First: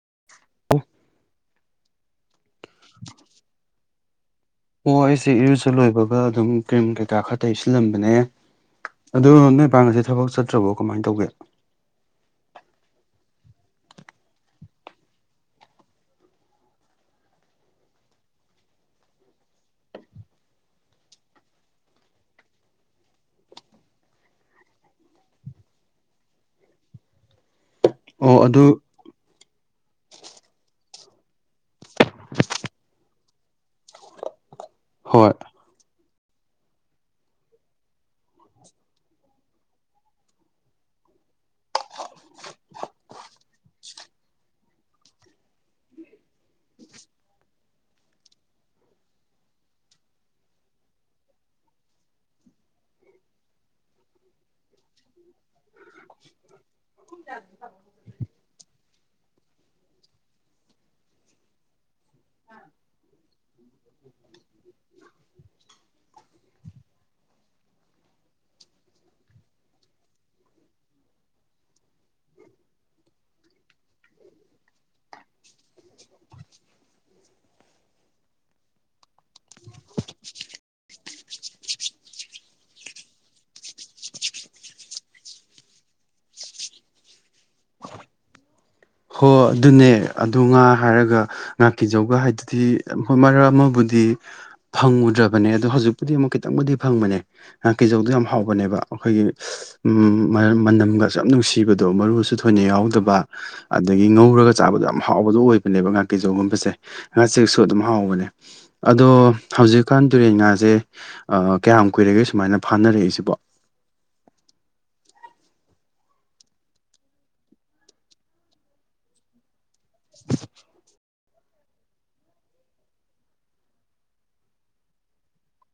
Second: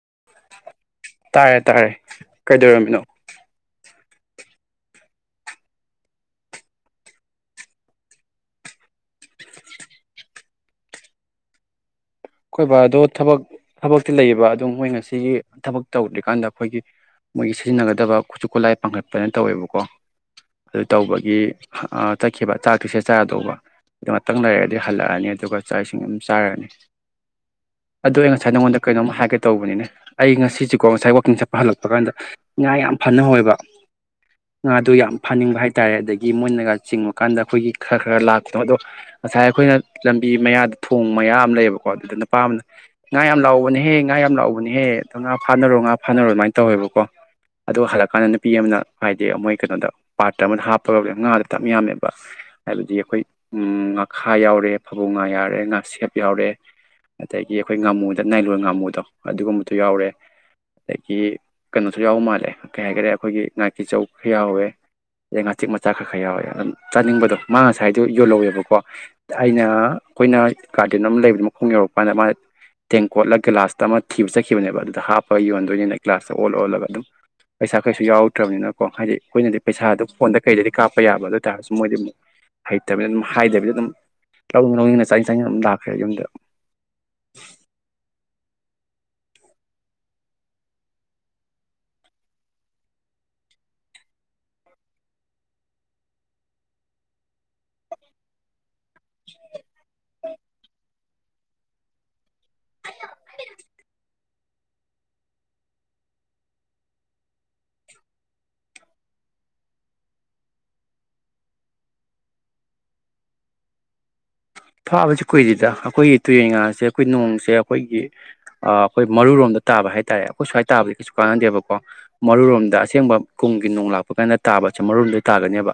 [inaudible] ꯇꯥꯔꯦ ꯇꯥꯔꯦ ꯀꯩꯗꯧꯔꯝꯃꯤꯅꯣ ꯑꯣ ꯑꯩꯁꯦ ꯏꯔꯨꯖ ꯂꯣꯏꯕꯒ ꯑꯗꯨꯝ ꯀ꯭ꯔꯤꯝ ꯀꯩꯀꯥ ꯈꯔ ꯇꯩꯁꯤꯜꯂꯝꯕꯅꯦ ꯑꯗꯣ ꯅꯣꯏꯄꯥ ꯉꯁꯥꯢ ꯊꯕꯛ ꯆꯠꯇ꯭ꯔꯕꯣ ꯀꯃꯥꯏꯅ ꯇꯧꯒꯦ ꯑꯩꯈꯣꯏ ꯕꯗꯣ ꯊꯕꯛ ꯊꯕꯛꯇꯤ ꯂꯩꯌꯦꯕ ꯑꯗꯨ ꯃꯣꯏ ꯉꯁꯤꯒꯤ ꯊꯕꯛ ꯇꯧꯗ꯭ꯔꯤꯀꯥꯟꯗ ꯑꯩꯈꯣꯏꯒꯤ ꯃꯣꯏꯒꯤ ꯁꯤꯖꯤꯟꯅꯒꯗꯕ ꯈꯨꯠꯁꯨ ꯈꯨꯠꯂꯥꯏ ꯄꯥꯡꯈꯠꯄꯅ ꯇꯧꯋꯦꯕꯀꯣ ꯑꯗꯨ ꯇꯧꯕꯒꯤ ꯆꯠꯈꯤꯕ ꯆꯥꯛꯇꯤꯁꯤꯗ ꯆꯥꯔꯗꯧꯕ ꯑꯗꯨ ꯉꯥꯛꯇꯪ ꯂꯩꯔꯗꯤ ꯍꯜꯂꯛꯑꯅꯤ ꯑꯗꯨꯒ ꯆꯥꯛ ꯏꯁꯤꯡ ꯑꯗꯨꯝ ꯆꯥꯔꯅꯤ ꯑꯗꯨ ꯑꯩ ꯉꯁꯥꯏ ꯅꯪꯉꯣꯟꯗ ꯀꯩꯅꯣꯝ ꯍꯥꯏꯒꯦ ꯇꯧꯕꯅꯤꯅꯦ ꯑꯩ ꯉꯁꯤꯁꯨ ꯀꯣ ꯁꯥꯏ ꯋꯥꯥꯀꯤꯡ ꯆꯠꯄ ꯍꯂꯛ ꯗ ꯉꯥ ꯌꯥꯝ ꯐꯅꯍꯧ ꯏꯕ ꯉꯥꯗꯨ ꯌꯥꯝ ꯍꯣꯏ ꯐꯅꯤꯡꯕ ꯍꯥꯏꯇꯥꯔꯦ ꯑꯗꯒꯤ ꯒꯤ ꯃꯣꯏꯅꯒ ꯆꯤꯡꯕ ꯀꯥꯟꯗ ꯑꯩꯈꯣꯏꯒꯤ ꯈꯔ ꯈꯔ ꯂꯥꯛꯄ ꯑꯗꯣ ꯉꯁꯥꯏ ꯑꯩꯈꯣꯏꯅ ꯂꯝꯕꯤ ꯃꯌꯥꯗ ꯊꯣꯡ ꯃꯌꯥꯝ ꯑꯃ ꯂꯩꯌꯦꯕꯀꯣ ꯀꯣ ꯑꯗꯨꯗ ꯅꯨꯄꯥ ꯑꯃꯅ ꯉꯥ ꯌꯥꯝ ꯂꯥꯛꯍꯧꯕꯅꯦꯍꯦ ꯉꯥ ꯌꯥꯝ ꯂꯥꯛꯍꯧꯕꯅꯦꯍꯦ ꯑꯗꯨꯗꯣ ꯉꯥ ꯐꯥꯅꯔꯣ ꯉꯥ ꯐꯥꯅꯔꯣ ꯑꯗꯨꯃꯥꯏꯅ ꯇꯧꯋꯦꯕꯀꯣ ꯑꯗꯨꯒ ꯍꯜꯂꯛꯀꯥꯟꯗ ꯅꯨꯄꯤ ꯑꯃꯅ ꯍꯥꯏꯗꯤ ꯃꯣꯏ ꯀꯩꯅꯣꯗ ꯄꯥꯇ꯭ꯔ ꯑꯃꯗ ꯍꯥꯞꯄꯒ ꯉꯥꯗꯣ ꯇꯞ ꯌꯥꯝꯃꯦꯕ ꯍꯥꯏꯕꯗꯤ ꯑꯩꯈꯣꯏ ꯉꯥꯈꯥ ꯌꯥꯎꯔꯦ ꯐꯕꯨꯡ ꯉꯥ ꯌꯥꯎꯔꯦ ꯉꯥꯁꯦꯞ ꯌꯥꯎꯔꯦ ꯑꯗꯒꯤ ꯑꯩꯈꯣꯏ ꯉꯥꯃꯨꯗ ꯅꯥꯏꯔꯣꯟ ꯉꯥꯃꯨꯗꯣ ꯑꯗꯨꯒꯨꯝꯕꯗꯣ ꯌꯥꯎꯔꯦ ꯑꯗꯒꯤ ꯀꯩꯅꯣꯁꯨ ꯌꯥꯎꯕ ꯃꯥꯜꯂꯦ ꯀꯩ ꯍꯥꯏꯒꯔꯦ ꯑꯩꯈꯣꯏꯒꯤ ꯉꯥꯀꯤ ꯆꯧ ꯈꯔ ꯌꯥꯎꯋꯦ ꯑꯗꯩ ꯉꯥꯆꯤꯛ ꯃꯆꯥ ꯈꯔ ꯈꯔ ꯌꯥꯎꯋꯦ ꯑꯗꯨꯝ ꯆꯥꯅꯤꯡꯕꯗꯣ ꯃꯥ ꯉꯁꯥꯏꯗꯣ ꯌꯣꯜꯍꯧꯋꯦꯕꯀꯣ ꯑꯩꯅ ꯑꯩꯈꯣꯏꯅ ꯒꯥꯔꯗꯦꯟ ꯑꯃ ꯂꯩꯕ ꯌꯨꯝ ꯌꯧꯔꯛꯄ ꯀꯥꯟꯗ ꯃꯥꯅ ꯇꯦꯡ ꯀꯣꯠꯂ ꯒꯤꯂꯥꯁꯂ ꯑꯃ ꯊꯤꯕ ꯆꯠꯈꯤꯕꯅꯦꯕ ꯑꯗꯨꯗ ꯍꯥꯞꯄꯒ ꯌꯣꯟꯗꯣꯏꯅꯤꯅ ꯒ꯭ꯂꯥꯁꯇ ꯑꯣꯜꯂ ꯑꯣꯜꯂꯒ ꯑꯗꯨꯝ ꯄꯩꯁꯥ ꯀꯩꯁꯨ ꯌꯥꯎꯔꯛꯗ꯭ꯔꯕꯅꯤꯅꯀꯣ ꯍꯥꯏꯗꯤ ꯑꯩꯈꯣꯏꯅꯗꯤ ꯄꯩꯁꯥꯗꯨ ꯐꯣꯟꯗ ꯀꯩꯗꯗꯤ ꯀꯥꯞꯄ ꯌꯥꯕ ꯑꯗꯨ ꯑꯣꯏ ꯇꯥꯔꯁꯨ ꯃꯣꯏꯗꯤ ꯑꯃꯨꯛ ꯍꯩꯇꯕꯅꯤꯅ ꯑꯗꯨꯝ ꯍꯥꯏꯗꯕꯤꯗ ꯑꯗꯨꯝ ꯂꯧꯅꯤꯡ ꯂꯧꯅꯤꯡꯅ ꯆꯥꯅꯤꯡ ꯆꯥꯅꯤꯡ ꯑꯗꯨꯝ ꯂꯥꯛꯈ꯭ꯔꯦ ꯌꯨꯝꯗ ꯍꯣ ꯑꯗꯨꯅꯦ ꯑꯗꯨ ꯉꯥ ꯍꯥꯏꯔꯒ ꯉꯥꯀꯤꯖꯧꯒ ꯍꯥꯏꯗꯨꯗꯤ ꯍꯣꯏ ꯃꯔꯛ ꯑꯃꯕꯨꯗꯤ ꯐꯪꯉꯨꯗ꯭ꯔꯕꯅꯦ ꯑꯗꯣ ꯍꯧꯖꯤꯛꯄꯨꯗꯤ ꯑꯃꯨꯛ ꯈꯤꯇꯪꯕꯨꯗꯤ ꯐꯪꯕꯅꯦ ꯉꯥꯀꯤꯖꯧꯗꯣ ꯌꯥꯝ ꯍꯥꯎꯕꯅꯦꯕ ꯑꯩꯈꯣꯏꯒꯤ ꯃꯔꯝ ꯃꯅꯝꯒ ꯌꯥꯝ ꯅꯨꯡꯁꯤꯕꯗꯣ ꯃꯔꯨꯁꯨ ꯊꯣꯏꯅ ꯌꯥꯎꯗꯕ ꯑꯗꯒꯤ ꯉꯧꯔꯒ ꯆꯥꯕꯗꯣ ꯌꯥꯝ ꯍꯥꯎꯕꯗꯣ ꯑꯣꯏꯕꯅꯦꯕ ꯑꯗꯨꯒꯤ ꯉꯥꯀꯦꯖꯧꯒꯨꯝꯕꯁꯦ ꯉꯥꯆꯦꯛꯁꯨ ꯑꯗꯨꯝ ꯍꯥꯎꯕꯅꯦ ꯑꯗꯣ ꯍꯧꯖꯤꯛꯀꯥꯟ ꯇꯨꯔꯦꯟ ꯉꯥꯁꯦ ꯀꯌꯥꯝ ꯀꯨꯏꯔꯒꯦ ꯁꯨꯃꯥꯏꯅ ꯐꯥꯅꯔꯛꯏꯁꯤꯕꯣ ꯐꯥꯕꯁꯤ ꯀꯨꯏꯔꯤꯗ ꯑꯩꯈꯣꯏꯒꯤ ꯇꯨꯔꯦꯟꯉꯥꯁꯦ ꯑꯩꯈꯣꯏꯒꯤ ꯅꯣꯡꯁꯦ ꯑꯩꯈꯣꯏꯒꯤ ꯑꯩꯈꯣꯏ ꯃꯔꯨꯔꯣꯝꯗ ꯇꯥꯕ ꯍꯥꯏꯇꯥꯔꯦ ꯑꯩꯈꯣꯏ ꯁꯋꯥꯏ ꯇꯥꯕ ꯀꯥꯟꯅꯗꯦꯕꯀꯣ ꯃꯔꯨꯔꯣꯝꯗ ꯑꯁꯦꯡꯕ ꯀꯨꯝꯒꯤ ꯅꯣꯡ ꯂꯥꯛꯄ ꯀꯥꯟꯗ ꯇꯥꯕꯁ ꯃꯔꯣꯝꯗꯣ ꯇꯥꯒꯅꯦꯕ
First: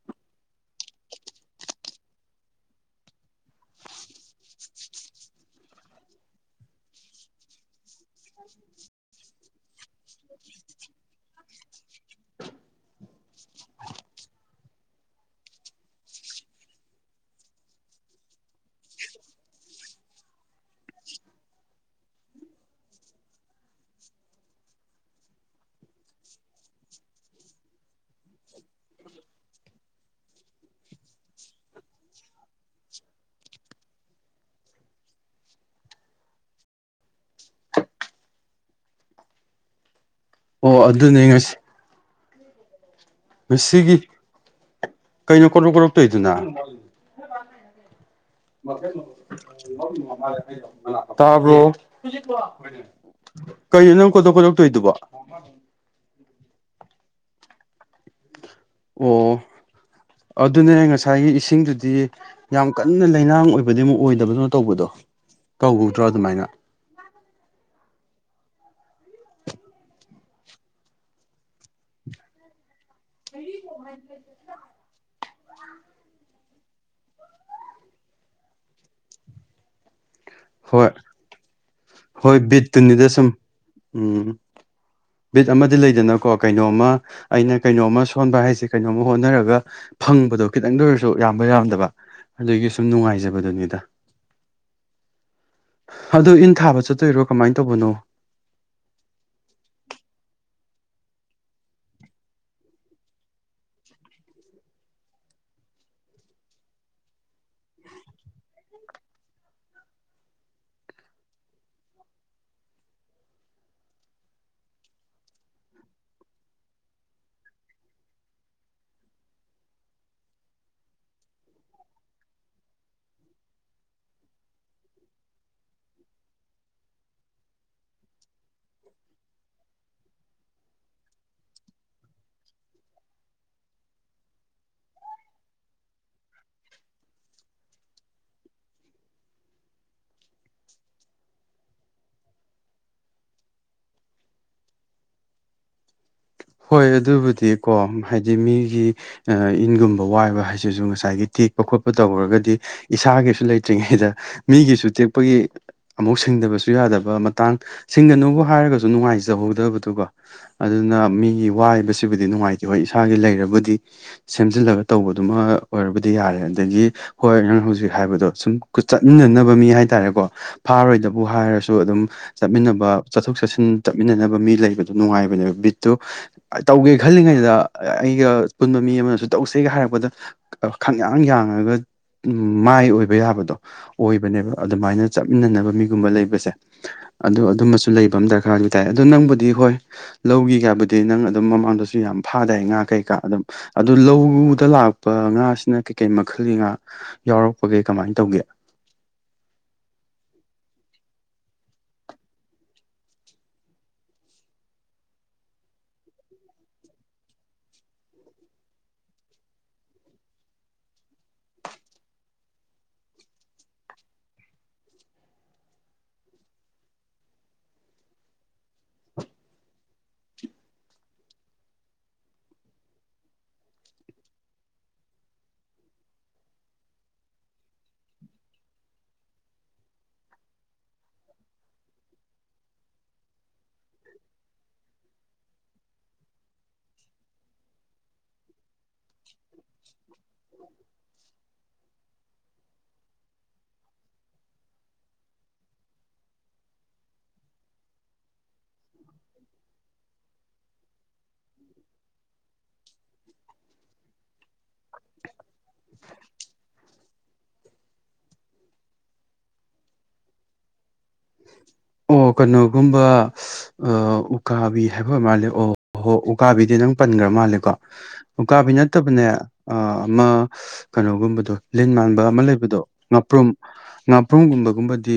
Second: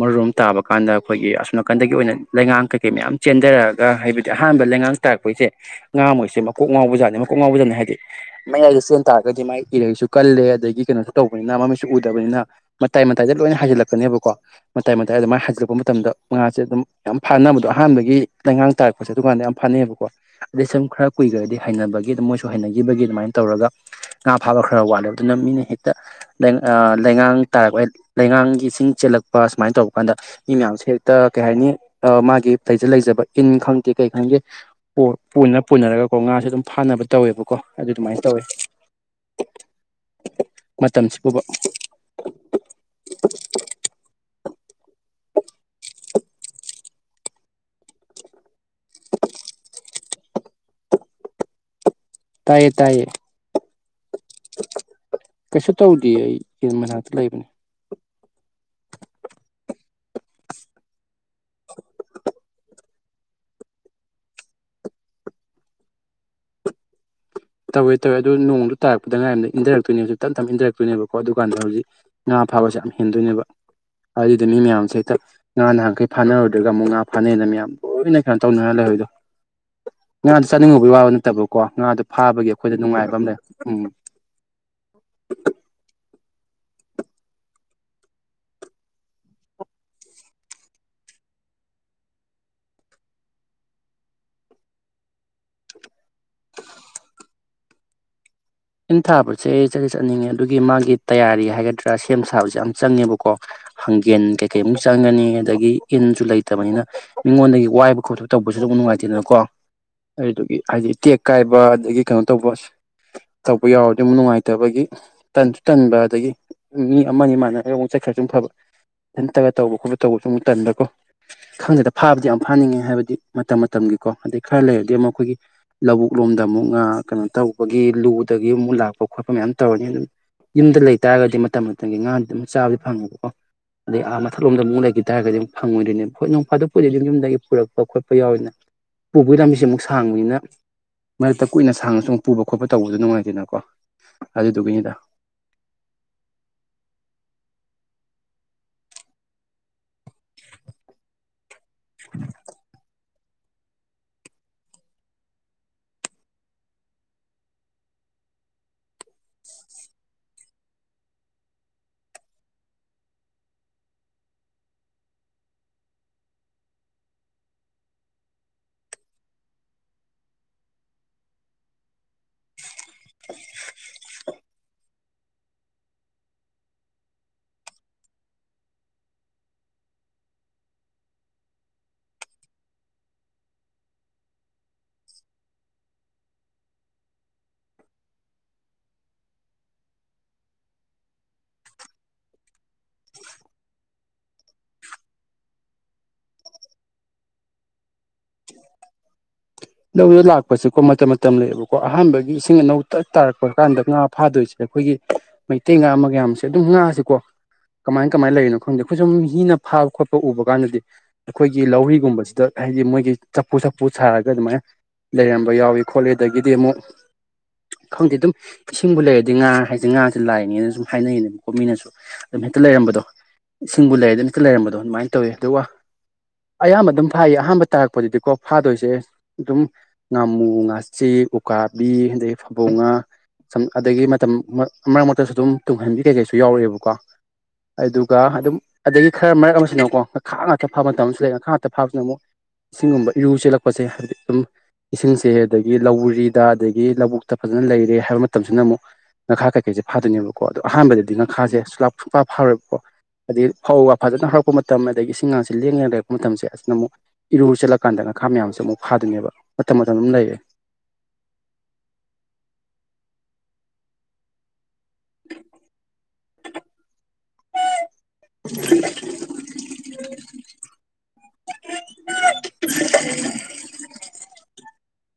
ꯃꯔꯨꯔꯣꯝ ꯇꯥꯕ ꯀꯥꯟꯗ ꯑꯩꯈꯣꯏꯒꯤ ꯑꯁꯣꯝ ꯅꯥꯀꯟꯗꯒꯤ ꯑꯣꯏꯅ ꯂꯩꯉꯥꯡ ꯀꯩ ꯀꯩ ꯃꯌꯥꯝ ꯆꯦꯟꯊꯔꯛꯑꯒ ꯍꯥꯏꯕꯗꯤ ꯑꯍꯥꯟꯕ ꯂꯩꯉꯥꯡ ꯇꯥꯔꯛꯄꯩꯁꯦ ꯉꯥ ꯃꯣꯏꯁꯦ ꯃꯀꯣꯛ ꯉꯥꯎꯕꯖꯥꯠꯅꯤ ꯃꯀꯣꯛ ꯉꯥꯎꯕꯖꯥꯠꯅꯦ ꯍꯥꯏꯗꯤ ꯃꯌꯥꯏꯗ ꯆꯦꯟ ꯇꯥꯔꯒꯗꯤ ꯃꯥꯒꯤ ꯏꯔꯩꯁꯨ ꯀꯜꯂꯦ ꯑꯗꯒꯤ ꯀꯩꯅꯣꯁꯨ ꯇꯧꯕꯅꯤꯅ ꯃꯩꯁꯨ ꯎꯗꯕꯅꯤꯅ ꯃꯇꯥꯏ ꯃꯇꯥꯏꯗ ꯂꯣꯏꯅ ꯍꯥꯏꯖꯤꯜꯂꯛꯀꯅꯦꯕꯀꯣ ꯃꯇꯥꯏ ꯃꯇꯥꯏꯗ ꯑꯗꯨ ꯃꯥꯏ ꯍꯥꯏꯖꯤꯜꯂꯛꯄ ꯃꯇꯝꯗ ꯉꯥꯁꯦ ꯑꯗꯨꯝ ꯌꯥꯝ ꯐꯥꯅꯕꯗꯣ ꯑꯍꯥꯟꯕꯒꯤ ꯂꯩꯉꯥꯡ ꯇꯥꯔꯛꯄꯁꯦ ꯑꯗꯨꯀꯥꯟꯗ ꯌꯥꯝ ꯐꯅꯩꯑꯕꯀꯣ ꯑꯗꯩ ꯁꯨꯝ ꯈꯔ ꯀꯨꯏꯈ꯭ꯔꯗꯤ ꯍꯩꯅꯕꯒꯤ ꯑꯗꯨ ꯃꯣꯏꯁꯨ ꯍꯩꯅꯈꯤꯕꯒꯤ ꯑꯗꯨꯃꯥꯏꯅ ꯇꯧꯔꯒ ꯉꯥ ꯐꯥꯕ ꯈꯔ ꯋꯥꯠꯂꯦꯕ ꯑꯗꯨꯅ ꯃꯤꯅ ꯍꯦꯛꯇ ꯂꯩꯉꯥꯡ ꯇꯥꯔꯛꯄ ꯂꯩꯉꯥꯡꯒꯤꯁꯤꯡ ꯆꯦꯜꯂꯛꯄ ꯁꯨꯃꯥꯏꯅ ꯇꯧꯕꯔ ꯀꯥꯟꯗ ꯃꯤ ꯃꯌꯥꯝꯁꯦ ꯍꯦꯛꯇ ꯀꯩ ꯍꯥꯏꯅꯤ ꯃꯥꯒꯤ ꯂꯩꯖ ꯂꯩꯖꯕ ꯏꯟ ꯈꯪꯗꯦ ꯀꯩ ꯈꯪꯗꯦ ꯄꯅ ꯄꯨꯅꯔꯒꯀꯣ ꯉꯥꯁꯦ ꯑꯗꯨꯝ ꯐꯥꯅꯕ ꯇꯧꯋꯦꯕꯀꯣ ꯑꯗꯨ ꯑꯗꯨꯃꯥꯏꯅ ꯇꯧꯋꯦ ꯑꯣ ꯑꯗꯨꯅꯦ ꯃꯇꯝꯁꯤꯕꯨꯕ ꯉꯁꯤ ꯁꯤꯒꯤ ꯀꯩꯅꯣ ꯀꯣ꯭ꯔꯞ ꯀꯣꯔꯣꯛ ꯇꯧꯗꯨꯅ [unintelligible] ꯇꯕ꯭ꯔꯣ ꯇꯥꯏꯌꯦ ꯇꯥꯏꯌꯦ ꯀꯩꯅꯣ ꯅꯪ ꯀꯣꯠꯇꯣꯛ ꯀꯣꯠꯇꯣꯛ ꯊꯧꯏꯗꯨꯕꯨ ꯀꯩꯁꯨ ꯇꯧꯗꯦ ꯑꯩ ꯌꯦꯟ ꯃꯅꯥꯛꯇ ꯂꯩꯕꯅꯦ ꯑꯣ ꯑꯗꯨꯅꯦ ꯉꯁꯥꯏꯒꯤ ꯏꯁꯤꯡꯗꯨꯗꯤ ꯌꯥꯝ ꯀꯟꯅ ꯂꯩꯅꯥꯡ ꯑꯣꯏꯕꯗꯤ ꯑꯃꯨꯛ ꯑꯣꯏꯗꯕꯅꯣ ꯇꯧꯕꯗꯣ ꯀꯧꯗ꯭ꯔꯣ ꯑꯗꯨꯃꯥꯏꯅ ꯇꯧꯋꯦ ꯇꯧꯋꯦ ꯑꯗꯨ ꯅꯣꯡꯗꯨ ꯇꯥꯛꯄꯗ ꯉꯥꯏ ꯑꯃꯝꯅ ꯏꯟꯊꯔꯛꯇꯣꯏꯅꯦ ꯍꯧꯖꯤꯛ ꯇꯞ ꯇꯞ ꯏꯟꯊꯔꯛꯇꯣꯏꯅꯦꯕꯀꯣ ꯑꯗꯨ ꯀꯥꯟꯗ ꯍꯧꯖꯤꯛ ꯉꯥ ꯐꯕꯁꯦ ꯌꯥꯝ ꯍꯦꯟꯗꯣꯏꯅꯦꯕ ꯑꯗꯨꯗ ꯃꯤ ꯃꯌꯥꯝꯁꯦ ꯉꯥ ꯅꯍꯥꯟꯈꯩ ꯐꯥꯅꯔꯨꯗ꯭ꯔꯒ ꯑꯃꯨꯛ ꯉꯥ ꯐꯥꯅꯩꯅ ꯃꯌꯥꯝ ꯂꯣꯏꯅ ꯀꯩꯅꯣ ꯇꯧꯅꯔ ꯂꯩꯍꯧꯏꯗꯣ ꯉꯥꯗꯣ ꯍꯣꯏ ꯆꯥꯅꯤꯡꯉꯕꯒꯤ ꯋꯥꯕ ꯅꯠꯇꯕꯀꯣ ꯉꯥꯗꯣ ꯍꯣꯏ ꯐꯥꯕꯒꯤ ꯕꯤꯠ ꯑꯩꯈꯣꯏꯗ ꯇꯨꯅꯤꯗ ꯅꯨꯡꯉꯥꯏꯕ ꯑꯃ ꯁꯨꯝ ꯂꯩ ꯎꯝ ꯕꯤꯠ ꯑꯃꯗꯤ ꯂꯩꯗꯅ ꯀꯣ ꯀꯩꯅꯣꯝꯃ ꯑꯩꯅ ꯀꯩꯅꯣꯝꯃ ꯁꯣꯟꯕ ꯍꯥꯏꯁꯦ ꯀꯩꯅꯣꯝꯃ ꯍꯣꯠꯅꯔꯒ ꯐꯪꯕꯗꯣ ꯈꯤꯇꯪꯗ ꯑꯣꯏꯔꯁꯨ ꯌꯥꯝꯕ ꯌꯥꯝꯗꯕ ꯑꯗꯨꯒꯤ ꯁꯨꯝ ꯅꯨꯡꯉꯥꯏꯖꯕꯗꯨꯅꯤꯗ ꯑꯗꯨ ꯏꯟ ꯊꯥꯕ ꯆꯠꯇꯣꯏꯔꯣ ꯀꯃꯥꯏꯅ ꯇꯕꯨꯅꯣ ꯏꯟ ꯊꯥꯕꯁꯦ ꯑꯩ ꯆꯠꯂꯤ ꯆꯠꯅꯤꯡꯉꯦ ꯑꯗꯨꯒꯤ ꯃꯥꯒꯤ ꯇꯌꯥꯔꯤ ꯍꯥꯏꯒꯗ꯭ꯔꯥ ꯁꯦꯝ ꯁꯥꯕꯁꯦ ꯌꯥꯝ ꯆꯪꯉꯦꯕꯀꯣ ꯍꯪꯒꯦꯟ ꯀꯩꯀꯩꯃꯨꯛ ꯆꯪꯒꯅꯤ ꯑꯗꯒꯤ ꯏꯟꯁꯨ ꯂꯩꯇꯕꯅꯤꯅ ꯃꯤꯉꯣꯟꯗꯒꯤ ꯋꯥꯏꯕ ꯈꯣꯠꯄ ꯇꯧꯕꯁꯨ ꯑꯗꯨꯝ ꯅꯨꯡꯉꯥꯏꯇꯦꯗꯅꯀꯣ ꯑꯗꯨꯒꯤ ꯍꯥꯏꯗꯤ ꯇꯦꯛ ꯀꯥꯏꯕ ꯑꯗꯒꯤ ꯀꯩꯅꯣ ꯇꯧꯕ ꯇꯧꯕ ꯌꯥꯎꯔꯗꯤ ꯑꯃꯨꯛ ꯅꯨꯡꯉꯥꯏꯇꯕꯒꯤ ꯇꯟꯁꯨ ꯇꯟꯕ ꯑꯗꯒꯤ ꯃꯤ ꯑꯃꯅꯤ ꯃꯥꯥꯟꯅ ꯑꯩ ꯑꯃꯨꯛ ꯆꯠꯈꯔꯁꯨ ꯐꯕ ꯏꯟꯇꯒ ꯇꯧꯕ ꯈꯣꯠꯄ ꯇꯧꯕꯁꯨ ꯑꯃꯨꯛ ꯇꯟꯕꯀꯣ ꯈꯪꯗꯦꯗ ꯐꯥꯕꯗꯤ ꯌꯥꯝ ꯐꯥꯅꯤꯡꯉꯦ ꯍꯥꯏꯕꯗꯤ ꯃꯇꯝ ꯃꯇꯝꯒꯤꯀꯣ ꯑꯗꯩ ꯈꯔ ꯂꯩꯔꯗꯤ ꯑꯃꯨꯛ ꯑꯩꯈꯣꯏꯒꯤ ꯂꯧꯕꯨꯛ ꯂꯣꯝꯗ ꯑꯃꯨꯛ ꯉ ꯀꯩꯅꯣ ꯇꯧꯕꯒꯤ ꯂꯨ ꯑꯗꯨꯒꯤ ꯑꯃꯨꯛ ꯂꯥꯛꯄ ꯈꯣꯠꯄ ꯃꯌꯥꯝ ꯇꯧꯔꯅꯤ ꯑꯗꯨꯝ ꯌꯨꯝꯗ ꯂꯩꯇꯥꯥꯔꯒꯗꯤ ꯃꯇꯝ ꯃꯇꯝꯒꯤ ꯉꯥꯗꯤ ꯑꯗꯨꯝ ꯆꯥꯕꯗꯤ ꯐꯪꯉꯦꯕꯀꯣ ꯑꯗꯩ ꯑꯥ ꯃꯊꯛꯂꯣꯝꯗ ꯑꯃꯨꯛ ꯂꯩꯈꯤ ꯇꯥꯔꯒꯗꯤꯨꯛ ꯐꯪꯉꯣꯏꯗꯣꯏꯅꯦꯕ ꯍꯣꯏ ꯅꯣꯡ ꯐꯥꯗ ꯄꯨꯗꯗꯤ ꯑꯗꯨꯝ ꯌꯨꯝꯗꯒꯤ ꯄꯨꯔꯛꯄ ꯈꯣꯠꯄ ꯌꯥꯎꯋꯅ ꯄꯨꯕꯒꯤ ꯂꯝꯕꯤꯁꯦ ꯑꯃꯨꯛ ꯁꯥꯡꯕꯅꯤꯅ ꯃꯔꯛꯇ ꯀꯨꯏꯅ ꯁꯥꯡꯉꯁꯨ ꯑꯃꯨꯛ ꯄꯨꯕ ꯈꯣꯠꯄ ꯇꯧꯕꯗꯣ ꯅꯨꯡꯉꯥꯏ ꯅꯀꯣ ꯑꯗꯨꯗꯨꯒꯤꯅꯤꯗ ꯍꯣꯏ ꯑꯗꯨꯕꯨꯗꯤꯀꯣ ꯍꯥꯏꯗꯤ ꯃꯤꯒꯤ ꯏꯟꯒꯨꯝꯕ ꯋꯥꯏꯕ ꯍꯥꯏꯁꯤꯁꯨ ꯉꯁꯥꯏꯒꯤ ꯇꯤꯛ ꯈꯣꯠꯄ ꯇꯧꯔꯒꯗꯤ ꯏꯁꯥꯒꯤ ꯁꯨ ꯂꯩꯇ꯭ꯔꯤꯉꯩꯗ ꯃꯤꯒꯤꯁꯨ ꯇꯦꯛꯄꯒꯤ ꯑꯃꯨꯛ ꯁꯤꯡꯗꯕꯁꯨ ꯌꯥꯗꯕ ꯃꯇꯥꯡ ꯁꯤꯡꯒꯅꯨꯕꯨ ꯍꯥꯏꯔꯒꯁꯨ ꯅꯨꯡꯉꯥꯏꯖꯍꯧꯗꯕꯗꯨꯀꯣ ꯑꯗꯨꯅ ꯃꯤ ꯋꯥꯏꯕꯁꯤꯕꯨꯗꯤ ꯅꯨꯡꯉꯥꯏꯇꯦ ꯍꯣꯏ ꯏꯁꯥꯒꯤ ꯂꯩꯕꯨꯗꯤ ꯁꯦꯝꯖꯤꯜꯂꯒ ꯇꯧꯕꯗꯨꯃ ꯑꯣꯏꯔꯕꯨꯗꯤ ꯌꯥꯔꯦ ꯑꯗꯒꯤ ꯍꯣꯏ ꯅꯪ ꯍꯧꯖꯤꯛ ꯍꯥꯏꯕꯗꯣ ꯁꯨꯝ ꯆꯠꯃꯤꯟꯅꯅꯕ ꯃꯤ ꯍꯥꯏꯇꯥꯔꯦꯀꯣ ꯐꯥꯔꯣꯏꯗꯕꯨ ꯍꯥꯏꯔꯁꯨ ꯑꯗꯨꯝ ꯆꯠꯃꯤꯟꯅꯕ ꯆꯠꯊꯣꯛ ꯆꯠꯁꯤꯟ ꯇꯠꯃꯤꯟꯅꯅꯕ ꯃꯤ ꯂꯩ ꯅꯨꯡꯉꯥꯏꯕꯅꯦꯕ ꯕꯤꯠꯇꯨ ꯇꯧꯒꯦ ꯈꯜꯂꯤꯉꯩꯗ ꯑꯩꯒ ꯄꯨꯟꯕ ꯃꯤ ꯑꯃꯅꯁꯨ ꯇꯧꯁꯦꯒ ꯍꯥꯏꯔꯛꯄꯗ ꯈꯪꯌꯥꯥꯡ ꯌꯥꯡꯉꯒ ꯃꯥꯏ ꯑꯣꯏꯕ ꯌꯥꯕꯗꯣ ꯑꯣꯏꯕꯅꯦꯕ ꯑꯗꯨꯃꯥꯏꯅ ꯆꯠꯃꯤꯟꯅꯅꯕ ꯃꯤꯒꯨꯝꯕ ꯂꯩꯕꯁꯦ ꯑꯗꯣ ꯑꯗꯨꯃꯁꯨ ꯂꯩꯕ ꯑꯃ ꯗꯔꯀꯥꯔ ꯑꯣꯏ ꯇꯥꯏ ꯑꯗꯨꯗꯣ ꯅꯪꯕꯨꯗꯤ ꯍꯣꯏ ꯂꯧꯒꯤꯒꯥꯕꯨꯗꯤ ꯗꯤ ꯅꯪ ꯑꯗꯨꯝ ꯃꯃꯥꯡꯗꯁꯨ ꯌꯥꯝ ꯐꯥꯗꯥꯏ ꯉꯥ ꯀꯩꯀꯥ ꯑꯗꯨꯝ ꯑꯗꯨ ꯂꯧꯗ ꯂꯥꯛꯄ ꯉꯥꯁꯤꯅ ꯀꯩꯀꯩ ꯃꯈꯜꯒꯤ ꯉꯥ ꯌꯥꯎꯔꯛꯄꯒꯦ ꯀꯃꯥꯏꯅ ꯇꯧꯒꯦ ꯂꯧꯗ ꯂꯥꯛꯄꯁꯦ ꯑꯩꯈꯣꯏ ꯃꯇꯝ ꯃꯇꯝ ꯂꯩꯌꯦꯕꯀꯣ ꯑꯍꯥꯟꯕꯒꯤ ꯏꯁꯤꯡ ꯑꯅꯧ ꯇ ꯇꯥꯔꯛꯄ ꯀꯥꯟꯗ ꯉꯥ ꯐꯥꯗꯣꯏꯁꯦ ꯑꯩꯈꯣꯏꯒꯤ ꯃꯩꯇꯩ ꯉꯥ ꯃꯌꯥꯝꯁꯦ ꯑꯗꯨꯝ ꯉꯥꯁꯦꯀꯣ ꯀꯃꯥꯏ ꯀꯃꯥꯏꯅ ꯂꯩꯔꯤꯅꯣ ꯈꯪꯗꯦ ꯑꯩꯈꯣꯏ ꯁꯨꯝ ꯃꯤꯅ ꯐꯥꯕ ꯈꯣꯠꯄ ꯎꯕ ꯀꯥꯟꯗꯗꯤ ꯑꯩꯈꯣꯏꯒꯤ ꯂꯧꯔꯤꯒꯨꯝꯕꯁꯤꯗ ꯍꯥꯏꯗꯤ ꯃꯣꯏꯒꯤ ꯆꯐꯨ ꯆꯐꯨ ꯁꯥꯔꯒ ꯑꯗꯨꯃꯥꯏꯅ ꯂꯩꯔꯝꯕ ꯌꯥꯎꯏ ꯈꯣꯠꯂꯤ ꯑꯗꯒꯤꯗꯤ ꯑꯃꯨꯛ ꯈꯪꯗꯦ ꯑꯗꯨꯝ ꯏꯁꯤꯡꯕꯨ ꯂꯩꯔꯗꯤ ꯉꯥ ꯍꯥꯏꯁꯦ ꯉꯥꯁꯦ ꯂꯥꯏꯅꯦꯅ ꯁꯨ ꯍꯥꯏꯅꯩꯅꯦꯕꯀꯣ ꯃꯤꯅꯁꯨ ꯑꯗꯨꯝ ꯍꯦꯛꯇ ꯂꯩꯔꯝꯕꯗꯣ ꯏꯁꯤꯡꯕꯨ ꯂꯩꯔ ꯑꯗꯨꯝ ꯍꯦꯛꯇ ꯂꯩꯔꯝꯕꯗꯣ ꯑꯗꯨꯃꯥꯏꯅ ꯇꯧꯋꯦ ꯑꯗꯨꯒ ꯑꯌꯥꯝꯕ ꯑꯗꯨꯝ ꯐꯥꯏꯌꯦ ꯑꯍꯥꯟꯕ ꯇꯥꯔꯛꯄꯗꯗꯤꯀꯣ ꯐꯥꯗꯣꯏꯁꯦ ꯑꯗꯨꯝ ꯉꯥꯃꯨ ꯉꯥꯥꯆꯤꯛ ꯎꯀꯥꯕꯤ ꯑꯗꯒꯤ ꯐꯕꯧꯡ ꯉꯥ ꯁꯝ ꯑꯗꯒꯤ ꯃꯇꯝ ꯃꯔꯛ ꯃꯔꯛꯇꯁꯨ ꯑꯗꯨꯝ ꯇꯨꯡꯍꯟꯕꯤ ꯀꯩꯀꯩꯁꯨ ꯌꯥꯎꯔꯛꯑꯦꯕꯀꯣ ꯑꯗꯨꯒ ꯑꯗꯨꯝ ꯑꯗꯒꯤ ꯈꯔ ꯃꯔꯛ ꯑꯃꯁꯤꯅ ꯑꯃꯨꯀꯣ ꯉꯈꯥ ꯉꯥꯛꯇ ꯐꯥꯕ ꯃꯇꯝ ꯑꯃꯁꯨ ꯂꯩ ꯉꯥꯈꯥ ꯉꯥꯛꯇ ꯐꯥꯕꯁꯤꯅ ꯑꯃꯨꯛ ꯏꯁꯤꯡꯒꯨꯝꯕ ꯏꯔꯨ ꯆꯦꯜꯂꯛꯄꯁꯦ ꯍꯥꯏꯕꯗꯤ ꯁꯨꯝ ꯏꯁꯤꯡꯁꯦ ꯑꯗꯒꯤ ꯂꯧꯔꯤꯗ ꯑꯗꯒꯤ ꯂꯧꯕꯨꯛꯇ ꯐꯖꯅ ꯂꯩꯔꯦ ꯍꯥꯏꯕ ꯃꯇꯝꯁꯤꯅ ꯑꯃꯨꯛ ꯉꯈꯥ ꯀꯩꯀꯩꯁꯦ ꯐꯥꯗꯣꯏꯅꯦꯕꯀꯣ ꯑꯗꯣ ꯑꯍꯥꯟꯕꯗꯗꯤ ꯉꯈꯥꯁꯦ ꯁꯨꯂꯥꯞ ꯁꯨꯐꯥ ꯐꯥꯔꯣꯏꯕꯀꯣ ꯑꯗꯩ ꯐꯧꯀ ꯐꯖꯅ ꯍꯧꯔꯛꯄ ꯃꯇꯝ ꯑꯗꯒꯤ ꯏꯁꯤꯡꯒꯥꯁꯦ ꯂꯦꯡꯗꯅ ꯂꯩꯔꯛꯄ ꯃꯇꯝꯁꯦ ꯑꯁꯤꯅ ꯑꯃꯨꯛ ꯏꯔꯨ ꯆꯠꯂꯀꯥꯟꯗ ꯉꯥꯈꯥ ꯃꯌꯥꯝꯁꯦ ꯑꯃꯨꯛ ꯐꯥꯗꯣꯏꯅꯦꯕ ꯃꯇꯝ ꯃꯇꯝ ꯑꯗꯨꯝ ꯂꯩꯔꯦ ꯑꯣ ꯀꯩꯅꯣꯒꯨꯝꯕ ꯎꯀꯥꯕꯤ ꯍꯥꯏꯐ ꯃꯥꯜꯂꯦ ꯑꯣ ꯍꯣ ꯎꯀꯥꯕꯤꯗꯤ ꯅꯪ ꯄꯟꯈ꯭ꯔ ꯃꯥꯜꯂꯦꯀꯣ ꯎꯀꯥꯕꯤ ꯅꯠꯇꯕꯅꯦ ꯑꯃ ꯀꯩꯅꯣꯒꯨꯝꯕꯗꯣ ꯂꯤꯟ ꯃꯥꯟꯕ ꯑꯃ ꯂꯩꯕꯗꯣ ꯉꯥꯄ꯭ꯔꯨꯝ ꯉꯥꯄ꯭ꯔꯨꯝꯒꯨꯝꯕꯒꯨꯝꯕꯗꯤ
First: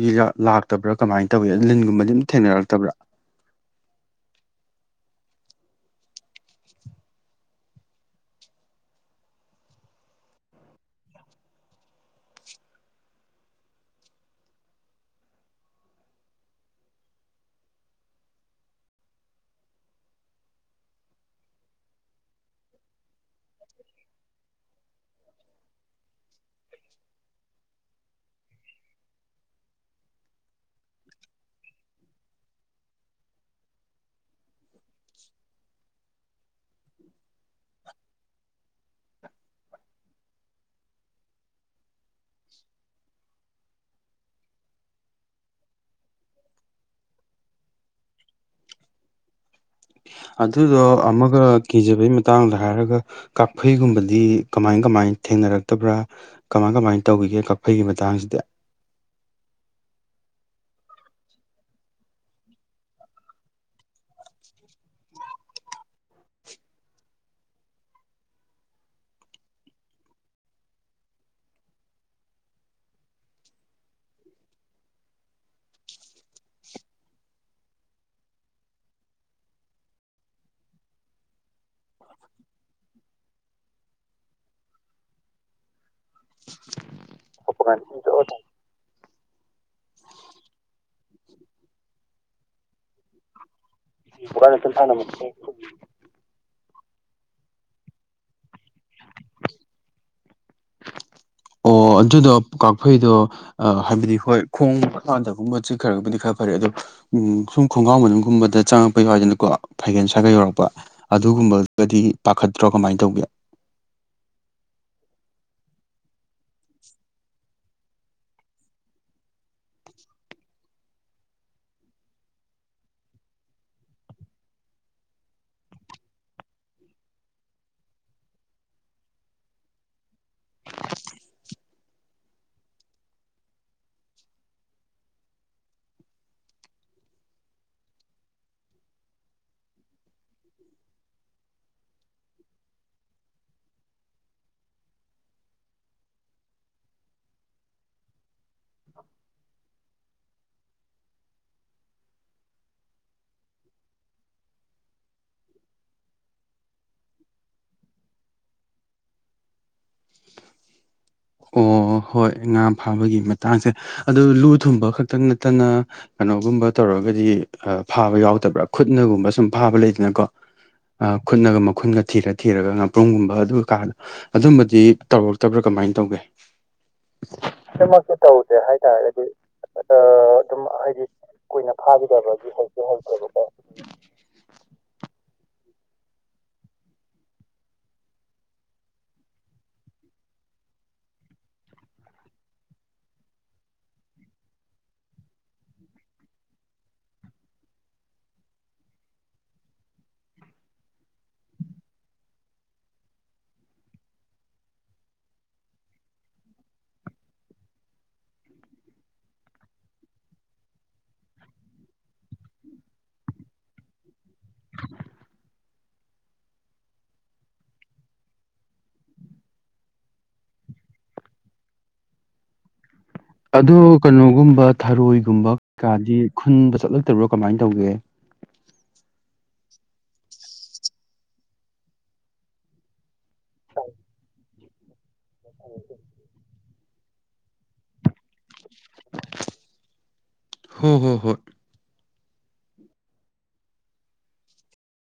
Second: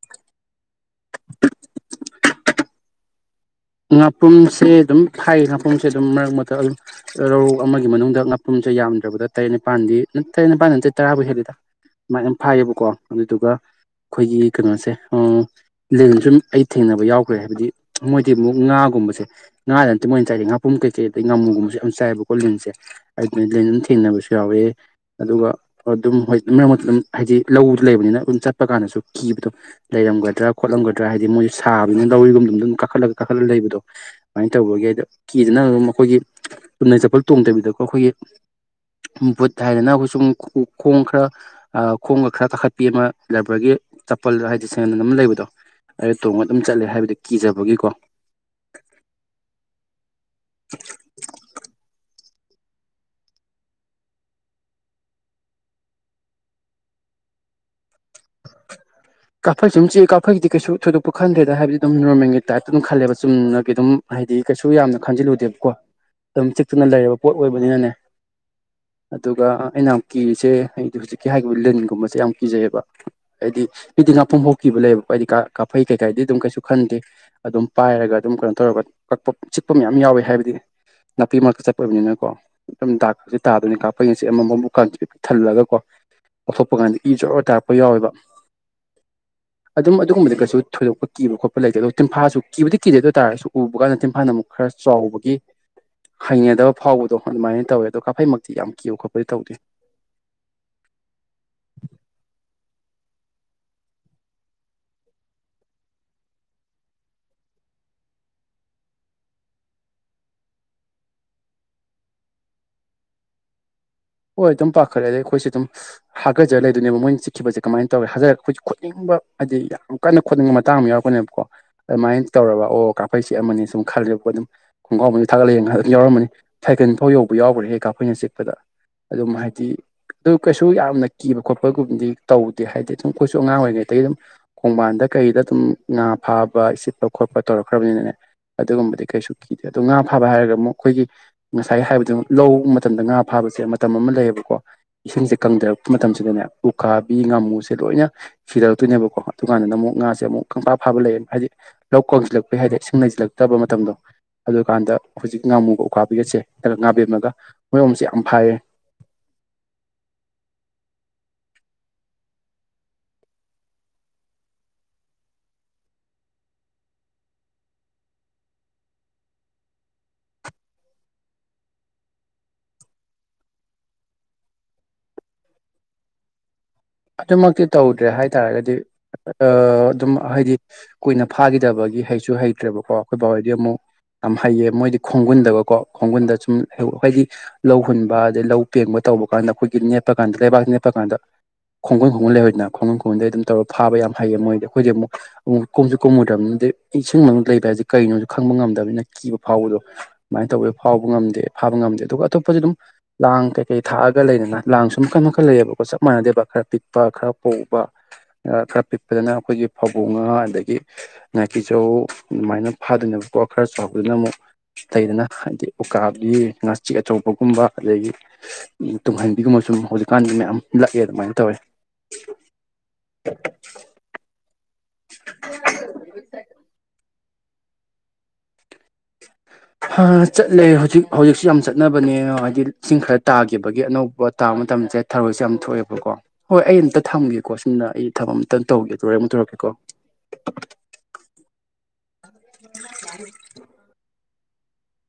ꯃꯤꯔ ꯂꯛ ꯇꯕ꯭ꯔꯥ ꯀꯃꯥꯏꯅ ꯇꯧꯋꯤ ꯂꯤꯟꯒꯨꯝꯕꯗꯤ ꯑꯗꯨꯝ ꯊꯦꯡꯅꯔꯛꯇꯕ꯭ꯔꯥ ꯉꯥꯄ꯭ꯔꯨꯝꯁꯦ ꯑꯗꯨꯝ ꯐꯥꯏꯌꯦ ꯉꯥꯄ꯭ꯔꯨꯝꯁꯦ ꯑꯗꯨꯝ ꯃꯔꯛ ꯃꯔꯛꯇ ꯑꯗꯨꯝ ꯔꯧ ꯑꯃꯒꯤ ꯃꯅꯨꯡꯗ ꯉꯥꯄꯨꯝꯁꯦ ꯌꯥꯝꯗ꯭ꯔꯕꯗ ꯇꯔꯦꯠ ꯅꯤꯄꯥꯜꯗꯤ ꯇꯔꯦꯠ ꯅꯤꯄꯥꯜ ꯅꯠꯇꯦ ꯇꯔꯥꯕꯨ ꯍꯦꯜꯂꯤꯗ ꯑꯗꯨꯨꯃꯥꯏꯅ ꯐꯥꯏꯌꯦꯕꯀꯣ ꯑꯗꯨꯗꯨꯒ ꯑꯩꯈꯣꯏꯒꯤ ꯀꯩꯅꯣꯁꯦ ꯂꯦꯟꯁꯨꯝ ꯑꯩ ꯊꯦꯡꯅꯕ ꯌꯥꯎꯈ꯭ꯔꯦ ꯍꯥꯏꯕꯗꯤ ꯃꯣꯏ ꯍꯥꯏꯗꯤ ꯑꯃꯨꯛ ꯉꯥꯒꯨꯝꯕꯁꯦ ꯉꯥꯗ ꯅꯠꯇꯦ ꯃꯣꯏꯅ ꯆꯥꯏꯁꯦ ꯉꯥꯄꯔꯨꯝ ꯀꯩꯀꯩ ꯑꯗꯗꯒꯤ ꯉꯥꯃꯨꯒꯨꯝꯕꯁꯦ ꯌꯥꯝ ꯆꯥꯏꯕꯀꯣ ꯂꯤꯟꯁꯦ ꯑꯗꯨꯅ ꯂꯤꯟ ꯑꯗꯨꯝ ꯊꯦꯡꯅꯕꯁꯨ ꯌꯥꯎꯋꯦ ꯑꯗꯨꯒ ꯑꯗꯨꯝ ꯍꯣꯏ ꯃꯔꯛ ꯃꯔꯛꯇ ꯑꯗꯨꯝ ꯍꯥꯏꯗꯤ ꯂꯧꯗ ꯂꯩꯕꯅꯤꯅ ꯑꯗꯨꯝ ꯆꯠꯄ ꯀꯥꯟꯗꯁꯨ ꯀꯤꯕꯗꯣ ꯂꯩꯔꯝꯒꯗ꯭ꯔꯥ ꯈꯣꯠꯂꯝꯒꯗ꯭ꯔꯥ ꯍꯥꯏꯗꯤ ꯃꯣꯏꯁꯨ ꯁꯥꯕꯅꯤꯅ ꯂꯧꯔꯤꯒꯨꯝꯕ ꯑꯗꯨꯝ ꯀꯥꯈꯠꯂ ꯀꯥꯈꯠꯂꯒ ꯂꯩꯕꯗꯣ ꯑꯗꯨꯃꯥꯏꯅ ꯇꯧꯕꯒꯤ ꯑꯩꯗꯣ ꯀꯤꯗꯅ ꯑꯗꯨꯝ ꯑꯩꯈꯣꯏꯒꯤ ꯆꯨꯅ ꯆꯄꯜ ꯇꯣꯡꯗꯕꯤꯗꯀꯣ ꯑꯩꯈꯣꯏꯒꯤ ꯕꯨꯠ ꯍꯥꯏꯗꯅ ꯑꯩꯈꯣꯏ ꯁꯨꯝ ꯈꯣꯡ ꯈꯔ ꯈꯣꯡꯒ ꯈꯔ ꯀꯥꯈꯠꯄꯤ ꯑꯃ ꯂꯕꯔꯒꯤ ꯆꯄꯜꯗꯣ ꯍꯥꯏꯗꯤ ꯁꯦꯟꯗꯜ ꯑꯃ ꯂꯩꯕꯗꯣ ꯑꯗꯨ ꯇꯣꯡꯉ ꯑꯗꯨꯝ ꯆꯠꯂꯦ ꯍꯥꯏꯕꯗ ꯀꯤꯖꯕꯒꯤꯀꯣ ꯑꯗꯨꯗꯣ ꯑꯃꯒ ꯀꯤꯖꯕꯩ ꯃꯇꯥꯡꯗ ꯍꯥꯏꯔꯒ ꯀꯥꯛꯐꯩꯒꯨꯝꯕꯗꯤ ꯀꯃꯥꯏ ꯀꯃꯥꯏꯅ ꯊꯦꯡꯅꯔꯛꯇꯕ꯭ꯔꯥ ꯀꯃꯥꯏ ꯀꯃꯥꯏꯅ ꯇꯧꯈꯤꯒꯦ ꯀꯥꯐꯩꯒꯤ ꯃꯇꯥꯡꯁꯤꯗ ꯀꯥꯐꯩ ꯁꯨꯝ ꯑꯗꯨꯝ ꯆꯤꯛꯏ ꯀꯥꯐꯩꯒꯤꯗꯤ ꯀꯩꯁꯨ ꯊꯣꯏꯗꯣꯛꯄ ꯈꯟꯗ꯭ꯔꯦꯗ ꯍꯥꯏꯕꯗꯤ ꯑꯗꯨꯝ ꯅꯣꯔꯃꯦꯜꯒꯤ ꯇꯥꯏꯞꯇ ꯑꯗꯨꯝ ꯈꯜꯂꯦꯕ ꯆꯨꯝꯅꯒꯤ ꯑꯗꯨꯝ ꯍꯥꯏꯗꯤ ꯀꯩꯁꯨ ꯌꯥꯝꯅ ꯈꯟꯖꯤꯜꯂꯨꯗꯦꯕꯀꯣ ꯑꯗꯨꯝ ꯆꯤꯛꯇꯨꯅ ꯂꯩꯔꯕ ꯄꯣꯠ ꯑꯣꯏꯕꯅꯤꯅꯅꯦ ꯑꯗꯨꯒ ꯑꯩꯅ ꯌꯥꯝ ꯀꯤꯔꯤꯁꯦ ꯑꯩꯗꯤ ꯍꯧꯖꯤꯛꯀꯤ ꯍꯥꯏꯈꯤꯕ ꯂꯤꯟꯒꯨꯝꯕꯁꯦ ꯌꯥꯝ ꯀꯤꯖꯩꯌꯦꯕ ꯍꯥꯏꯗꯤ ꯃꯤꯗꯤ ꯉꯥꯄ꯭ꯔꯨꯝ ꯐꯥꯎ ꯀꯤꯕ ꯂꯩꯕꯀꯣ ꯑꯩꯗꯤ ꯀꯥꯛꯐꯩ ꯀꯩꯀꯥꯏꯗꯤ ꯑꯗꯨꯝ ꯀꯩꯁꯨ ꯈꯟꯗꯦ ꯑꯗꯨꯝ ꯄꯥꯏꯔꯒ ꯑꯗꯨꯝ ꯀꯩꯅꯣ ꯇꯧꯔꯒ ꯀꯛꯄ ꯆꯤꯛꯄ ꯃꯌꯥꯝ ꯌꯥꯎꯋꯦ ꯍꯥꯏꯕꯗꯤ ꯅꯥꯄꯤ ꯃꯔꯛꯇ ꯆꯠꯄ ꯑꯣꯏꯕꯅꯤꯅꯀꯣ ꯑꯗꯨꯝ ꯗꯥꯛꯁꯦ ꯇꯥꯗꯣꯏꯅꯤ ꯀꯥꯛꯐꯩꯅ ꯆꯤꯛꯑꯝꯕ ꯃꯕꯨꯛꯀꯥꯁꯦ ꯊꯜꯂꯒꯀꯣ ꯂꯧꯊꯣꯛꯄ ꯀꯥꯟꯗ ꯏ ꯖꯣꯔ ꯇꯥꯛꯄꯀ ꯌꯥꯎꯋꯦꯕ ꯑꯗꯨꯝ ꯑꯗꯨꯒꯨꯝꯕꯗꯤ ꯀꯩꯁꯨ ꯊꯣꯏꯗꯣꯛꯄ ꯀꯤꯕ ꯈꯣꯠꯄ ꯂꯩꯇꯦ ꯇꯤꯟꯐꯥꯁꯨ ꯀꯤꯕꯗꯤ ꯀꯤꯗꯦ ꯑꯗꯨ ꯑꯣꯏ ꯇꯥꯔꯁꯨ ꯎꯕ ꯀꯥꯟꯗꯥ ꯃꯥꯅ ꯑꯃꯨꯛ ꯈꯔ ꯆꯥꯎꯕꯒꯤ ꯍꯩꯅꯗꯕ ꯐꯥꯎꯕꯗꯣ ꯑꯗꯨꯃꯥꯏꯅ ꯇꯧꯋꯦ ꯑꯗꯣ ꯀꯥꯛꯐꯩꯃꯛꯇꯤ ꯌꯥꯝ ꯀꯤꯕ ꯈꯣꯠꯄꯗꯤ ꯇꯧꯗꯦ ꯑꯣ ꯑꯗꯨꯗꯣ ꯀꯥꯛꯐꯩꯗꯣ ꯍꯥꯏꯕꯗꯤ ꯍꯣꯏ ꯈꯣꯡ ꯃꯄꯥꯟꯗꯒꯨꯝꯕ ꯆꯤꯛꯈꯔꯕꯨꯗꯤ ꯈꯔ ꯐꯔꯦ ꯑꯗꯣ ꯎ ꯁꯨꯝ ꯈꯣꯡꯒꯥꯎ ꯃꯅꯨꯡꯒꯨꯝꯕꯗ ꯆꯪꯉꯛꯄ ꯌꯥꯎꯋꯤꯗꯅꯀꯣ ꯐꯩꯒꯜ ꯁ꯭ꯋꯥꯏꯒ ꯌꯧꯔꯛꯄ ꯑꯗꯨꯒꯨꯝꯕꯒꯗꯤ ꯄꯥꯈꯠꯇ꯭ꯔꯣ ꯀꯃꯥꯏꯅ ꯇꯧꯒꯦ ꯍꯣꯏ ꯑꯗꯨꯝ ꯄꯥꯈꯠꯂꯦ ꯑꯗꯩ ꯑꯩꯈꯣꯏꯁꯨ ꯑꯗꯨꯝ ꯍꯥꯒꯠꯆꯔꯒ ꯂꯩꯗꯣꯏꯅꯦꯕ ꯃꯣꯏꯅ ꯆꯤꯛꯈꯤꯕꯁꯦ ꯀꯃꯥꯏꯅ ꯇꯧꯔꯦ ꯍꯀꯠꯖꯔ ꯑꯩꯈꯣꯏꯁꯨ ꯈꯣꯠꯅꯤꯡꯕ ꯍꯥꯏꯕꯗꯤ ꯌꯥꯝ ꯀꯟꯅ ꯈꯣꯠꯅꯤꯡꯕ ꯃꯇꯥꯡ ꯑꯃ ꯌꯥꯎꯔꯛꯄꯅꯦꯕꯀꯣ ꯑꯗꯨꯃꯥꯏꯅ ꯇꯧꯔꯕ ꯑꯣ ꯀꯥꯐꯩ ꯆꯤꯛꯑꯃꯅꯤꯅ ꯁꯨꯝ ꯈꯜꯂꯦꯕꯀꯣ ꯑꯗꯨꯝ ꯈꯣꯡꯒ꯭ꯔꯥꯎꯁꯦ ꯊꯒꯠꯂ ꯌꯦꯡꯅ ꯑꯗꯨꯝ ꯌꯥꯎꯔꯝꯃꯅꯤ ꯐꯥꯏꯀꯟ ꯐꯥꯎ ꯌꯧꯕ ꯌꯥꯎꯈ꯭ꯔꯦꯍꯦ ꯀꯥꯐꯩꯅ ꯆꯤꯛꯄꯗ ꯑꯗꯨꯝ ꯍꯥꯏꯗꯤ ꯑꯗꯨ ꯀꯩꯁꯨ ꯌꯥꯝꯅ ꯀꯤꯕ ꯈꯣꯠꯄꯒꯨꯝꯕꯗꯤ ꯇꯧꯗꯦ ꯍꯥꯏꯗꯤ ꯑꯗꯨꯝ ꯑꯩꯈꯣꯏꯁꯨ ꯑꯉꯥꯡ ꯑꯣꯏꯔꯤꯉꯩꯗꯒꯤ ꯑꯗꯨꯝ ꯈꯣꯡꯕꯥꯟꯗ ꯀꯩꯗ ꯑꯗꯨꯝ ꯉꯥ ꯐꯥꯕ ꯏꯁꯤꯠꯄ ꯈꯣꯠꯄ ꯇꯧꯔꯛꯈ꯭ꯔꯕꯅꯤꯅꯅꯦ ꯑꯗꯨꯒꯨꯝꯕꯗꯤ ꯀꯩꯁꯨ ꯀꯤꯗꯦ ꯑꯗꯨꯗꯣ ꯉꯥ ꯐꯥꯕ ꯍꯥꯏꯔꯒ ꯑꯃꯨꯛ ꯑꯩꯈꯣꯏꯒꯤ ꯉꯁꯥꯏ ꯍꯥꯏꯕꯗꯨ ꯂꯧ ꯃꯇꯝꯗ ꯉꯥ ꯐꯥꯕꯁꯦ ꯃꯇꯝ ꯑꯃ ꯂꯩꯌꯦꯕꯀꯣ ꯏꯁꯤꯡꯁꯦ ꯀꯪꯊꯔꯛꯄ ꯃꯇꯝꯁꯤꯗꯅꯦ ꯎꯀꯥꯕꯤ ꯉꯥꯃꯨꯁꯦ ꯂꯣꯏꯅ ꯁꯤꯗꯔꯛꯇꯣꯏꯅꯦꯕꯀꯣ ꯑꯗꯨꯀꯥꯟꯗꯅ ꯑꯃꯨꯛ ꯉꯥꯁꯦ ꯑꯃꯨꯛ ꯈꯪꯐꯥ ꯐꯥꯕ ꯂꯩꯌꯦ ꯍꯥꯏꯗꯤ ꯂꯧ ꯀꯪꯁꯤꯜꯂꯛꯄꯩ ꯍꯥꯏꯗꯤ ꯏꯁꯤꯡ ꯂꯩꯁꯤꯜꯂꯛꯇꯕ ꯃꯇꯝꯗꯣ ꯑꯗꯨꯀꯥꯟꯗ ꯍꯧꯖꯤꯛ ꯉꯥꯃꯨꯒ ꯎꯈꯥꯕꯤꯒꯠꯁꯦ ꯅꯒ ꯉꯥꯕꯦꯝꯃꯒ ꯃꯣꯏꯒꯨꯝꯕꯁꯦ ꯌꯥꯝ ꯐꯥꯏꯌꯦ ꯑꯣ ꯍꯣꯏ ꯉꯥ ꯐꯥꯕꯒꯤ ꯃꯇꯥꯡꯁꯦ ꯑꯗꯨ ꯂꯨ ꯊꯨꯝꯕ ꯈꯛꯇꯪ ꯅꯠꯇꯅ ꯀꯩꯅꯣꯒꯨꯝꯕ ꯇꯧꯔꯒꯗꯤ ꯐꯥꯕ ꯌꯥꯎꯗꯕ꯭ꯔꯥ ꯈꯨꯠꯅꯒꯨꯝꯕ ꯁꯨꯝ ꯐꯥꯕ ꯂꯩꯗꯅꯀꯣ ꯈꯨꯠꯅꯒ ꯃꯈꯨꯟꯒ ꯊꯤꯔ ꯊꯤꯔꯒ ꯉꯥꯄ꯭ꯔꯨꯝꯒꯨꯝꯕ ꯑꯗꯨꯒ ꯀꯥꯗ ꯑꯗꯨꯝꯕꯗꯤ ꯇꯧꯔꯛꯇꯕ꯭ꯔꯥ ꯀꯃꯥꯏꯅ ꯇꯧꯒꯦ [inaudible] ꯑꯗꯨꯃꯛꯇꯤ ꯇꯧꯗ꯭ꯔꯦ ꯍꯥꯏꯇꯥꯥꯔꯒꯗꯤ ꯑꯗꯨꯝ ꯍꯥꯏꯗꯤ ꯀꯨꯏꯅ ꯐꯥꯈꯤꯗꯕꯒꯤ ꯍꯩꯁꯨ ꯍꯩꯇ꯭ꯔꯦꯕꯀꯣ ꯑꯩꯈꯣꯏ ꯕꯥꯍꯣꯏꯗꯤ ꯑꯃꯨꯛ ꯌꯥꯝ ꯍꯩꯌꯦ ꯃꯣꯏꯗꯤ ꯈꯣꯡꯒꯨꯟꯗꯀꯀꯣ ꯈꯣꯡꯒꯨꯟꯗ ꯁꯨꯝ ꯍꯥꯏꯗꯤ ꯂꯧ ꯍꯨꯟꯕ ꯑꯗꯩ ꯂꯧ ꯄꯦꯡꯕ ꯇꯧꯕ ꯀꯥꯟꯗ ꯑꯩꯈꯣꯏꯒꯤ ꯅꯦꯠꯄ ꯀꯥꯟꯗ ꯂꯩꯕꯥꯛꯇ ꯅꯦꯠꯄ ꯀꯥꯟꯗ ꯈꯣꯡꯒꯨꯟ ꯈꯣꯡꯒꯟ ꯂꯩꯍꯧꯏꯗꯅ ꯈꯣꯡꯒꯟ ꯈꯣꯡꯒꯨꯟꯗꯩ ꯑꯗꯨꯝ ꯇꯧꯔ ꯐꯥꯕ ꯌꯥꯝ ꯍꯩꯌꯦ ꯃꯣꯏꯗꯤ ꯑꯩꯈꯣꯏꯗꯤ ꯑꯃꯨꯛ ꯑꯃꯨꯛ ꯀꯨꯝꯁꯨ ꯀꯨꯝꯃꯨꯗ꯭ꯔꯕꯅꯤꯅꯗꯤ ꯏꯁꯤꯡ ꯃꯅꯨꯡꯗ ꯂꯩꯕ ꯍꯥꯏꯁꯦ ꯀꯩꯅꯣꯁꯨ ꯈꯪꯕ ꯉꯝꯗꯕꯅꯤꯅ ꯀꯤꯕ ꯐꯥꯎꯕꯗꯣ ꯑꯗꯨꯃꯥꯏꯅ ꯇꯧꯏ ꯐꯥꯎꯕ ꯉꯝꯗꯦ ꯐꯥꯕ ꯉꯝꯗꯦ ꯑꯗꯨꯒ ꯑꯇꯣꯞꯄꯗꯤ ꯑꯗꯨꯝ ꯂꯥꯡ ꯀꯩꯀꯩ ꯊꯥꯛꯑꯒ ꯂꯩꯗꯅ ꯂꯥꯡꯁꯨꯝ ꯃꯈꯟ ꯃꯈꯜ ꯂꯩꯌꯦꯕꯀꯣ ꯆꯞ ꯃꯥꯟꯅꯗꯦꯕ ꯈꯔ ꯄꯤꯛꯄ ꯈꯔ ꯄꯧꯕ ꯈꯔ ꯄꯤꯛꯄꯗꯅ ꯑꯩꯈꯣꯏꯒꯤ ꯐꯕꯨꯡ ꯉꯥ ꯑꯗꯒꯤ ꯉꯥꯀꯤꯆꯧ ꯑꯗꯨꯃꯥꯏꯅ ꯐꯥꯗꯣꯏꯅꯦꯕꯀꯣ ꯈꯔ ꯆꯥꯎꯗꯅ ꯑꯃꯨꯛ ꯂꯩꯗꯅ ꯍꯥꯏꯗꯤ ꯎꯀꯥꯕꯤ ꯉꯥꯆꯤꯛ ꯑꯆꯧꯕꯒꯨꯝꯕ ꯑꯗꯒꯤ ꯇꯨꯡꯍꯟꯕꯤꯒꯨꯝꯕ ꯁꯨꯝ ꯍꯧꯖꯤꯛꯀꯥꯟꯒꯤ ꯃꯌꯥꯝ ꯂꯥꯛꯑꯦ ꯑꯗꯨꯃꯥꯏꯅ ꯇꯧꯋꯦ [inaudible] ꯑꯗꯣ ꯀꯩꯅꯣꯒꯨꯝꯕ ꯊꯔꯣꯏꯒꯨꯝꯕ ꯀꯥꯗꯤ ꯈꯨꯟꯕ ꯆꯠꯂꯛꯇꯕꯔꯣ ꯀꯃꯥꯏꯅ ꯇꯧꯒꯦ ꯆꯠꯂꯦ ꯍꯧꯖꯤꯛ ꯍꯧꯖꯤꯛꯁꯨ ꯌꯥꯝ ꯆꯠꯅꯕꯅꯦ ꯍꯥꯏꯗꯤ ꯏꯁꯤꯡ ꯈꯔ ꯇꯥꯈꯤꯕꯒꯤ ꯑꯅꯧꯕ ꯇꯥ ꯃ ꯇꯝ ꯆꯦꯠ ꯊꯔꯣꯏꯁꯦ ꯌꯥꯝ ꯊꯣꯛꯑꯦꯕꯀꯣ ꯍꯣꯏ ꯑꯩ ꯑꯝꯇ ꯊꯝꯒꯦꯀꯣ ꯁꯣꯝꯗ ꯑꯩ ꯊꯕꯛ ꯑꯝꯇꯪ ꯇꯧꯒꯦ ꯇꯩꯔꯦ ꯑꯃꯨꯛ ꯇꯔꯛꯀꯦꯀꯣ ꯍꯣ ꯍꯣ ꯍꯣꯏ [unintelligible]